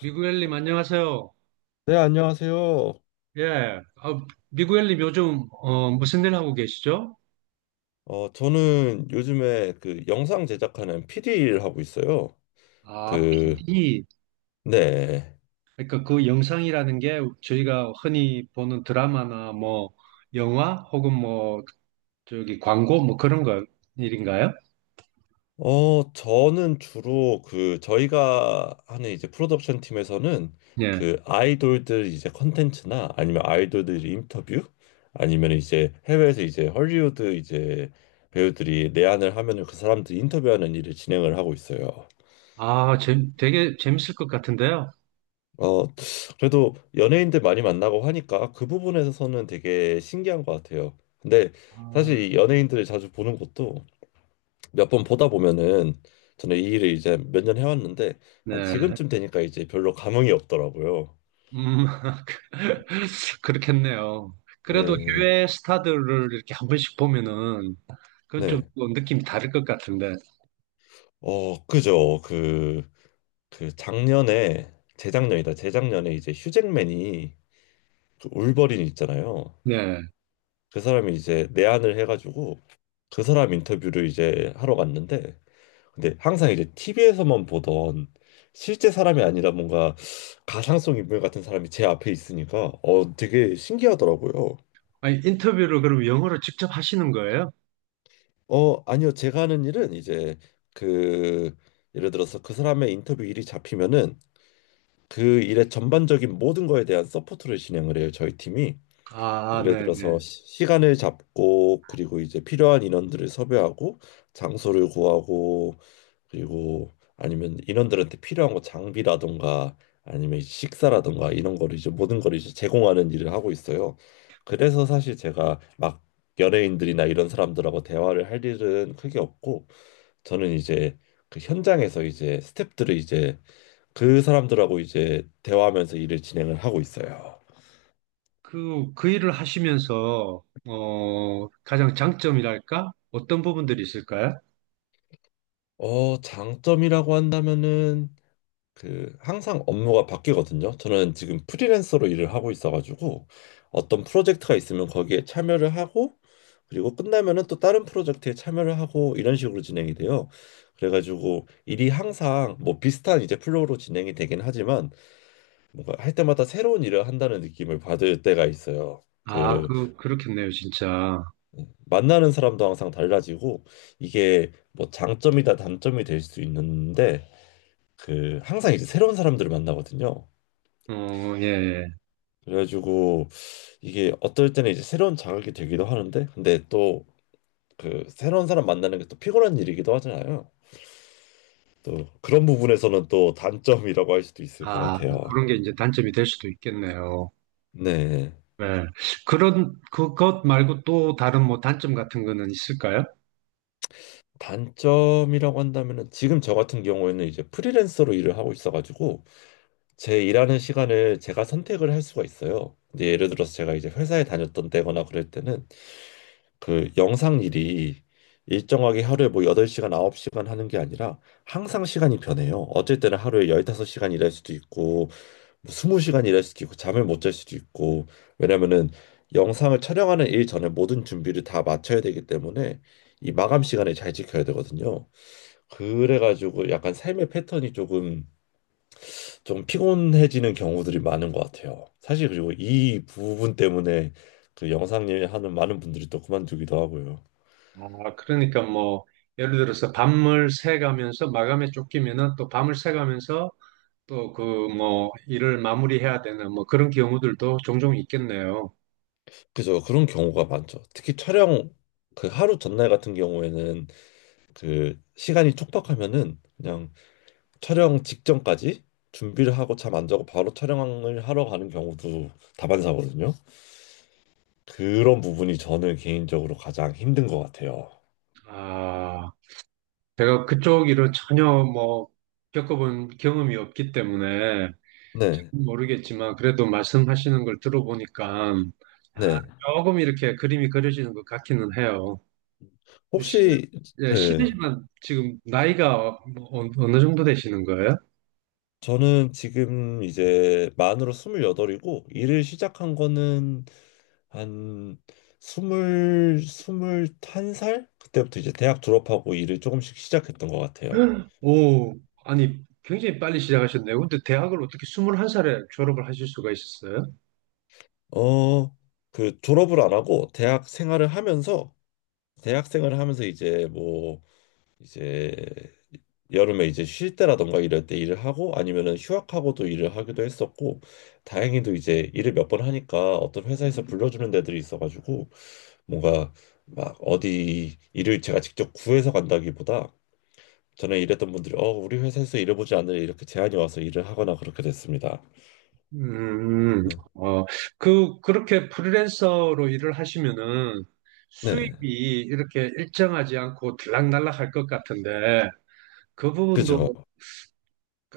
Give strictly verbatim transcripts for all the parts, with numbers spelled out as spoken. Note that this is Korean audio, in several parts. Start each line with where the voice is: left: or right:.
right: 미구엘님, 안녕하세요.
left: 네, 안녕하세요.
right: 예. 아, 미구엘님, 요즘, 어, 무슨 일 하고 계시죠?
left: 어, 저는 요즘에 그 영상 제작하는 피디 일 하고 있어요.
right: 아,
left: 그,
right: 피디.
left: 네.
right: 그러니까 그 영상이라는 게 저희가 흔히 보는 드라마나 뭐, 영화 혹은 뭐, 저기 광고 뭐 그런 거 일인가요?
left: 어, 저는 주로 그 저희가 하는 이제 프로덕션 팀에서는
right: 예.
left: 그 아이돌들 이제 컨텐츠나 아니면 아이돌들 인터뷰, 아니면 이제 해외에서 이제 헐리우드 이제 배우들이 내한을 하면은 그 사람들 인터뷰하는 일을 진행을 하고 있어요.
right: 아, 재, 되게 재밌을 것 같은데요.
left: 어, 그래도 연예인들 많이 만나고 하니까 그 부분에서는 되게 신기한 것 같아요. 근데
right: 아,
left: 사실 이 연예인들을 자주 보는 것도 몇 번 보다 보면은, 저는 이 일을 이제 몇 년 해왔는데 한
right: 네.
left: 지금쯤 되니까 이제 별로 감흥이 없더라고요.
right: 음, 그렇겠네요.
left: 예,
right: 그래도
left: 예.
right: 해외 스타들을 이렇게 한 번씩 보면은 그건 좀
left: 네.
right: 느낌이 다를 것 같은데.
left: 어, 그죠. 그, 그 작년에, 재작년이다. 재작년에 이제 휴잭맨이, 그 울버린 있잖아요.
right: 네.
left: 그 사람이 이제 내한을 해가지고 그 사람 인터뷰를 이제 하러 갔는데, 근데 항상 이제 티비에서만 보던 실제 사람이 아니라 뭔가 가상성 인물 같은 사람이 제 앞에 있으니까 어 되게 신기하더라고요.
right: 아니, 인터뷰를 그럼 영어로 직접 하시는 거예요?
left: 어 아니요, 제가 하는 일은 이제, 그 예를 들어서 그 사람의 인터뷰 일이 잡히면은 그 일의 전반적인 모든 거에 대한 서포트를 진행을 해요, 저희 팀이.
right: 아,
left: 예를
right: 네. 네.
left: 들어서 시- 시간을 잡고, 그리고 이제 필요한 인원들을 섭외하고, 장소를 구하고, 그리고 아니면 인원들한테 필요한 거 장비라던가 아니면 식사라던가 이런 거를 이제 모든 걸 이제 제공하는 일을 하고 있어요. 그래서 사실 제가 막 연예인들이나 이런 사람들하고 대화를 할 일은 크게 없고, 저는 이제 그 현장에서 이제 스태프들을 이제, 그 사람들하고 이제 대화하면서 일을 진행을 하고 있어요.
right: 그, 그 일을 하시면서, 어, 가장 장점이랄까? 어떤 부분들이 있을까요?
left: 어, 장점이라고 한다면은, 그 항상 업무가 바뀌거든요. 저는 지금 프리랜서로 일을 하고 있어가지고 어떤 프로젝트가 있으면 거기에 참여를 하고, 그리고 끝나면은 또 다른 프로젝트에 참여를 하고, 이런 식으로 진행이 돼요. 그래가지고 일이 항상 뭐 비슷한 이제 플로우로 진행이 되긴 하지만, 뭔가 할 때마다 새로운 일을 한다는 느낌을 받을 때가 있어요.
right: 아,
left: 그
right: 그, 그렇겠네요, 진짜.
left: 만나는 사람도 항상 달라지고, 이게 뭐 장점이다 단점이 될 수 있는데, 그 항상 이제 새로운 사람들을 만나거든요.
right: 어, 예. 예.
left: 그래가지고 이게 어떨 때는 이제 새로운 자극이 되기도 하는데, 근데 또 그 새로운 사람 만나는 게 또 피곤한 일이기도 하잖아요. 또 그런 부분에서는 또 단점이라고 할 수도 있을 것
right: 아,
left: 같아요.
right: 그런 게 이제 단점이 될 수도 있겠네요.
left: 네.
right: 네. 그런, 그것 말고 또 다른 뭐 단점 같은 거는 있을까요?
left: 단점이라고 한다면은, 지금 저 같은 경우에는 이제 프리랜서로 일을 하고 있어가지고 제 일하는 시간을 제가 선택을 할 수가 있어요. 근데 예를 들어서 제가 이제 회사에 다녔던 때거나 그럴 때는, 그 영상 일이 일정하게 하루에 뭐 여덟 시간, 아홉 시간 하는 게 아니라 항상 시간이 변해요. 어쩔 때는 하루에 열다섯 시간 일할 수도 있고, 뭐 스무 시간 일할 수도 있고, 잠을 못 잘 수도 있고. 왜냐면은 영상을 촬영하는 일 전에 모든 준비를 다 마쳐야 되기 때문에 이 마감 시간을 잘 지켜야 되거든요. 그래가지고 약간 삶의 패턴이 조금 좀 피곤해지는 경우들이 많은 것 같아요, 사실. 그리고 이 부분 때문에 그 영상 일 하는 많은 분들이 또 그만두기도 하고요.
right: 아, 그러니까 뭐, 예를 들어서 밤을 새가면서 마감에 쫓기면은 또 밤을 새가면서 또 그 뭐 일을 마무리해야 되는 뭐 그런 경우들도 종종 있겠네요.
left: 그죠. 그런 경우가 많죠. 특히 촬영, 그 하루 전날 같은 경우에는 그 시간이 촉박하면은 그냥 촬영 직전까지 준비를 하고 잠 안 자고 바로 촬영을 하러 가는 경우도 다반사거든요. 그런 부분이 저는 개인적으로 가장 힘든 것 같아요.
right: 아, 제가 그쪽 일은 전혀 뭐 겪어본 경험이 없기 때문에
left: 네,
right: 모르겠지만 그래도 말씀하시는 걸 들어보니까 아,
left: 네.
right: 조금 이렇게 그림이 그려지는 것 같기는 해요. 실,
left: 혹시.
right: 예,
left: 네,
right: 실례지만 지금 나이가 뭐 어- 어느 정도 되시는 거예요?
left: 저는 지금 이제 만으로 스물여덟이고, 일을 시작한 거는 한 스물 스물 한 살, 그때부터 이제 대학 졸업하고 일을 조금씩 시작했던 것 같아요.
right: 오, 아니 굉장히 빨리 시작하셨네요. 근데 대학을 어떻게 스물한 살에 졸업을 하실 수가 있었어요?
left: 어, 그 졸업을 안 하고 대학 생활을 하면서, 대학 생활을 하면서 이제 뭐 이제 여름에 이제 쉴 때라던가 이럴 때 일을 하고, 아니면은 휴학하고도 일을 하기도 했었고, 다행히도 이제 일을 몇 번 하니까 어떤 회사에서 불러주는 데들이 있어가지고, 뭔가 막 어디 일을 제가 직접 구해서 간다기보다 전에 일했던 분들이 어 우리 회사에서 일해보지 않으려 이렇게 제안이 와서 일을 하거나 그렇게 됐습니다.
right: 음, 음.
left: 음,
right: 어, 그, 그렇게 프리랜서로 일을 하시면은
left: 네,
right: 수입이 이렇게 일정하지 않고 들락날락 할 것 같은데 그
left: 그죠.
right: 부분도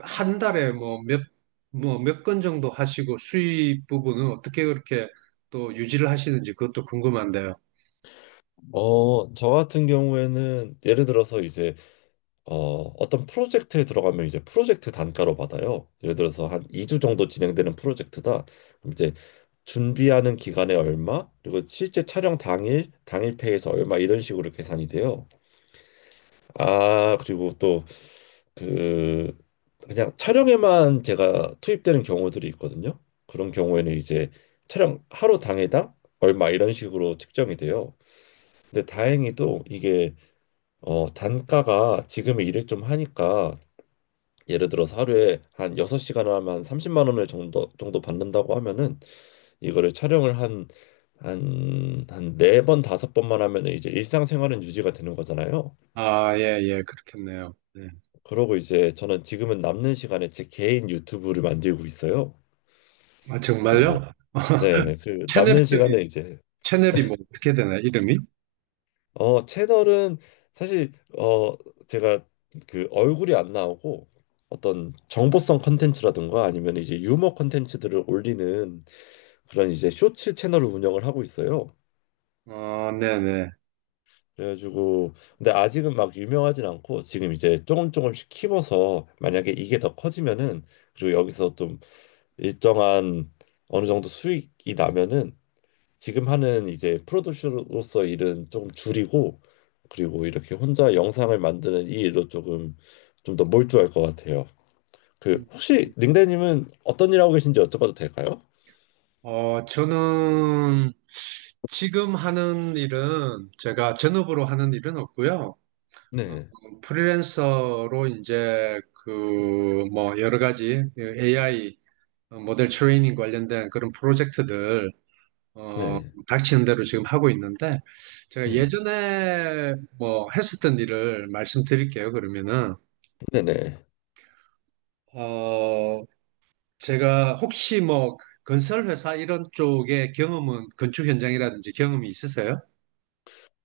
right: 한 달에 뭐 몇, 뭐 몇 건 정도 하시고 수입 부분은 어떻게 그렇게 또 유지를 하시는지 그것도 궁금한데요.
left: 어, 저 같은 경우에는 예를 들어서 이제, 어, 어떤 프로젝트에 들어가면 이제 프로젝트 단가로 받아요. 예를 들어서 한 이 주 정도 진행되는 프로젝트다. 그럼 이제 준비하는 기간에 얼마, 그리고 실제 촬영 당일, 당일 페이에서 얼마, 이런 식으로 계산이 돼요. 아, 그리고 또, 그 그냥 촬영에만 제가 투입되는 경우들이 있거든요. 그런 경우에는 이제 촬영 하루 당에당 얼마, 이런 식으로 측정이 돼요. 근데 다행히도 이게 어 단가가 지금 일을 좀 하니까, 예를 들어서 하루에 한 여섯 시간 하면 한 삼십만 원을 정도 정도 받는다고 하면은, 이거를 촬영을 한 한 한 네 번 다섯 번만 하면은 이제 일상생활은 유지가 되는 거잖아요.
right: 아, 예, 예, 그렇겠네요. 네.
left: 그러고 이제 저는 지금은 남는 시간에 제 개인 유튜브를 만들고 있어요.
right: 아,
left: 그래서,
right: 정말요?
left: 네, 그
right: 채널
left: 남는
right: 이름이,
left: 시간에 이제,
right: 채널이 뭐 어떻게 되나, 이름이?
left: 어 채널은 사실 어 제가 그 얼굴이 안 나오고 어떤 정보성 컨텐츠라든가 아니면 이제 유머 컨텐츠들을 올리는, 그런 이제 쇼츠 채널을 운영을 하고 있어요.
right: 어, 네네.
left: 그래가지고, 근데 아직은 막 유명하진 않고 지금 이제 조금 조금씩 키워서 만약에 이게 더 커지면은, 그리고 여기서 좀 일정한 어느 정도 수익이 나면은 지금 하는 이제 프로듀서로서 일은 조금 줄이고 그리고 이렇게 혼자 영상을 만드는 이 일로 조금 좀 더 몰두할 것 같아요. 그 혹시 링대님은 어떤 일 하고 계신지 여쭤봐도 될까요?
right: 어, 저는 지금 하는 일은 제가 전업으로 하는 일은 없고요. 어,
left: 네,
right: 프리랜서로 이제 그 뭐 여러 가지 에이아이 모델 트레이닝 관련된 그런 프로젝트들. 어,
left: 네,
right: 닥치는 대로 지금 하고 있는데 제가
left: 네,
right: 예전에 뭐 했었던 일을 말씀드릴게요. 그러면은
left: 네, 네.
right: 어, 제가 혹시 뭐 건설 회사 이런 쪽에 경험은 건축 현장이라든지 경험이 있으세요?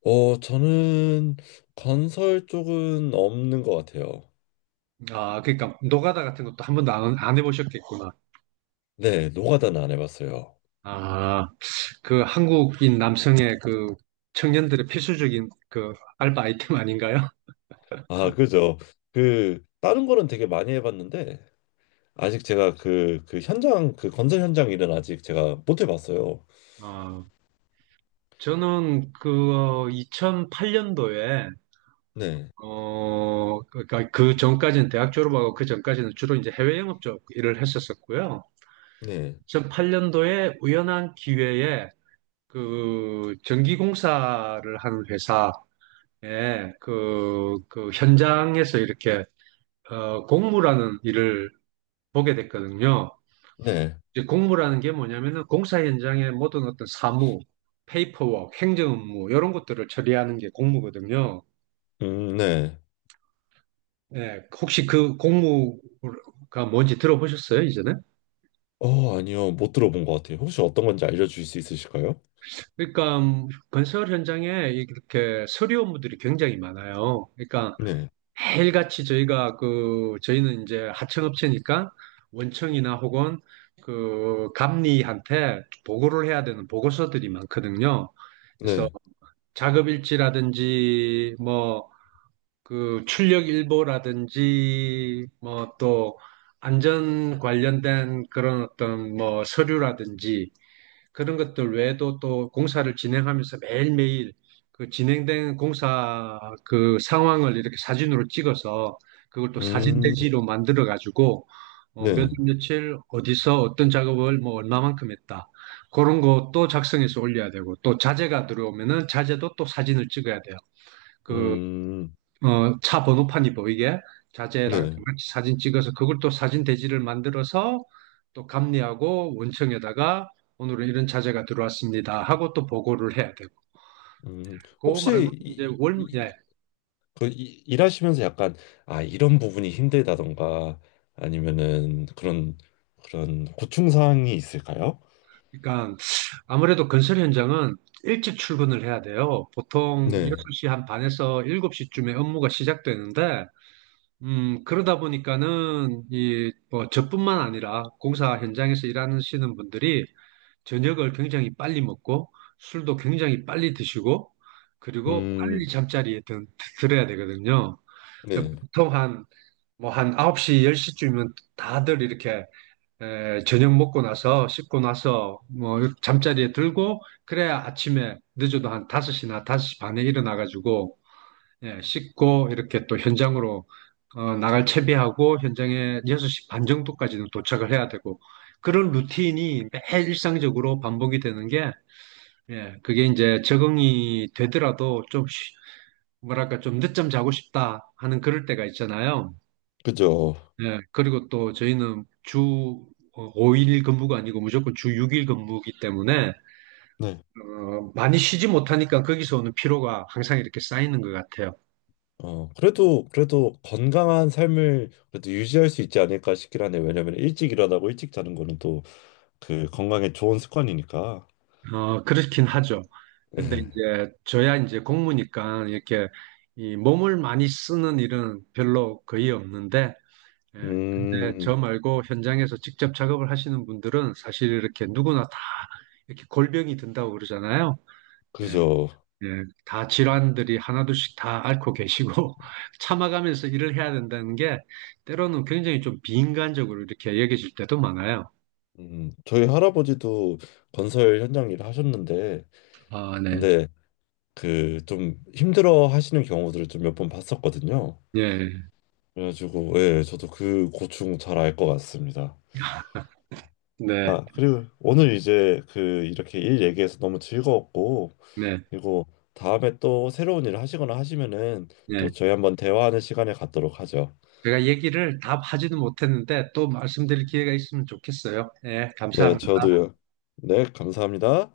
left: 어, 저는 건설 쪽은 없는 것 같아요.
right: 아, 그러니까 노가다 같은 것도 한 번도 안, 안 해보셨겠구나.
left: 네, 노가다는 안 해봤어요.
right: 아, 그 한국인 남성의 그 청년들의 필수적인 그 알바 아이템 아닌가요?
left: 아, 그죠. 그 다른 거는 되게 많이 해봤는데, 아직 제가 그 그 현장, 그 건설 현장 일은 아직 제가 못 해봤어요.
right: 어, 저는 그 이천팔 년도에
left: 네.
right: 어, 그러니까 그 전까지는 대학 졸업하고 그 전까지는 주로 이제 해외 영업 쪽 일을 했었었고요.
left: 네,
right: 이천팔 년도에 우연한 기회에 그 전기공사를 하는 회사에 그, 그 현장에서 이렇게 어, 공무라는 일을 보게 됐거든요.
left: 네,
right: 이제 공무라는 게 뭐냐면은 공사 현장의 모든 어떤 사무, 페이퍼워크, 행정 업무 이런 것들을 처리하는 게 공무거든요.
left: 음, 네.
right: 예, 혹시 그 공무가 뭔지 들어보셨어요, 이전에?
left: 어, 아니요, 못 들어본 것 같아요. 혹시 어떤 건지 알려주실 수 있으실까요?
right: 그러니까 음, 건설 현장에 이렇게 서류 업무들이 굉장히 많아요. 그러니까
left: 네,
right: 매일같이 저희가 그 저희는 이제 하청업체니까 원청이나 혹은 그 감리한테 보고를 해야 되는 보고서들이 많거든요. 그래서
left: 네,
right: 작업일지라든지 뭐 그 출력 일보라든지 뭐 또 안전 관련된 그런 어떤 뭐 서류라든지 그런 것들 외에도 또 공사를 진행하면서 매일매일 그 진행된 공사 그 상황을 이렇게 사진으로 찍어서 그걸 또 사진
left: 음,
right: 대지로 만들어 가지고 어, 몇
left: 네,
right: 월 며칠 어디서 어떤 작업을 뭐 얼마만큼 했다. 그런 거 또 작성해서 올려야 되고 또 자재가 들어오면은 자재도 또 사진을 찍어야 돼요. 그
left: 음,
right: 어, 차 번호판이 보이게 자재랑 다
left: 네,
right: 같이 사진 찍어서 그걸 또 사진 대지를 만들어서 또 감리하고 원청에다가 오늘은 이런 자재가 들어왔습니다 하고 또 보고를 해야 되고
left: 음.
right: 그거
left: 혹시
right: 말고 이제
left: 이,
right: 월, 예.
left: 이, 그 이- 일하시면서 약간, 아 이런 부분이 힘들다던가 아니면은 그런, 그런 고충 사항이 있을까요?
right: 그러니까 아무래도 건설 현장은 일찍 출근을 해야 돼요. 보통
left: 네,
right: 여섯 시 한 반에서 일곱 시쯤에 업무가 시작되는데 음, 그러다 보니까는 이 뭐 저뿐만 아니라 공사 현장에서 일하시는 분들이 저녁을 굉장히 빨리 먹고 술도 굉장히 빨리 드시고 그리고 빨리
left: 음,
right: 잠자리에 든, 들어야 되거든요.
left: 네,
right: 보통 한 뭐 한 아홉 시, 열 시쯤이면 다들 이렇게 에, 저녁 먹고 나서 씻고 나서 뭐 잠자리에 들고 그래야 아침에 늦어도 한 다섯 시나 다섯 시 반에 일어나 가지고 예, 씻고 이렇게 또 현장으로 어, 나갈 채비하고 현장에 여섯 시 반 정도까지는 도착을 해야 되고 그런 루틴이 매일 일상적으로 반복이 되는 게 예, 그게 이제 적응이 되더라도 좀, 쉬- 뭐랄까, 좀 늦잠 자고 싶다 하는 그럴 때가 있잖아요.
left: 그죠.
right: 예, 그리고 또 저희는 주 오 일 근무가 아니고 무조건 주 육 일 근무이기 때문에, 어, 많이 쉬지 못하니까 거기서 오는 피로가 항상 이렇게 쌓이는 것 같아요.
left: 어, 그래도, 그래도 건강한 삶을 그래도 유지할 수 있지 않을까 싶긴 하네. 왜냐면 일찍 일어나고 일찍 자는 거는 또 그 건강에 좋은 습관이니까.
right: 어, 그렇긴 하죠. 근데 이제 저야 이제 공무니까 이렇게 이 몸을 많이 쓰는 일은 별로 거의 없는데, 예, 근데
left: 음,
right: 저 말고 현장에서 직접 작업을 하시는 분들은 사실 이렇게 누구나 다 이렇게 골병이 든다고 그러잖아요. 예,
left: 그죠.
right: 예, 다 질환들이 하나둘씩 다 앓고 계시고 참아가면서 일을 해야 된다는 게 때로는 굉장히 좀 비인간적으로 이렇게 여겨질 때도 많아요.
left: 음, 저희 할아버지도 건설 현장 일을 하셨는데,
right: 아, 네.
left: 근데 그 좀 힘들어 하시는 경우들을 좀 몇 번 봤었거든요.
right: 예,
left: 그래가지고, 예, 저도 그 고충 잘 알 것 같습니다.
right: 네,
left: 아, 그리고 오늘 이제 그 이렇게 일 얘기해서 너무 즐거웠고,
right: 네,
left: 그리고 다음에 또 새로운 일을 하시거나 하시면은
right: 네.
left: 또 저희 한번 대화하는 시간을 갖도록 하죠.
right: 제가 얘기를 다 하지는 못했는데 또 말씀드릴 기회가 있으면 좋겠어요. 예,
left: 네,
right: 감사합니다.
left: 저도요. 네, 감사합니다.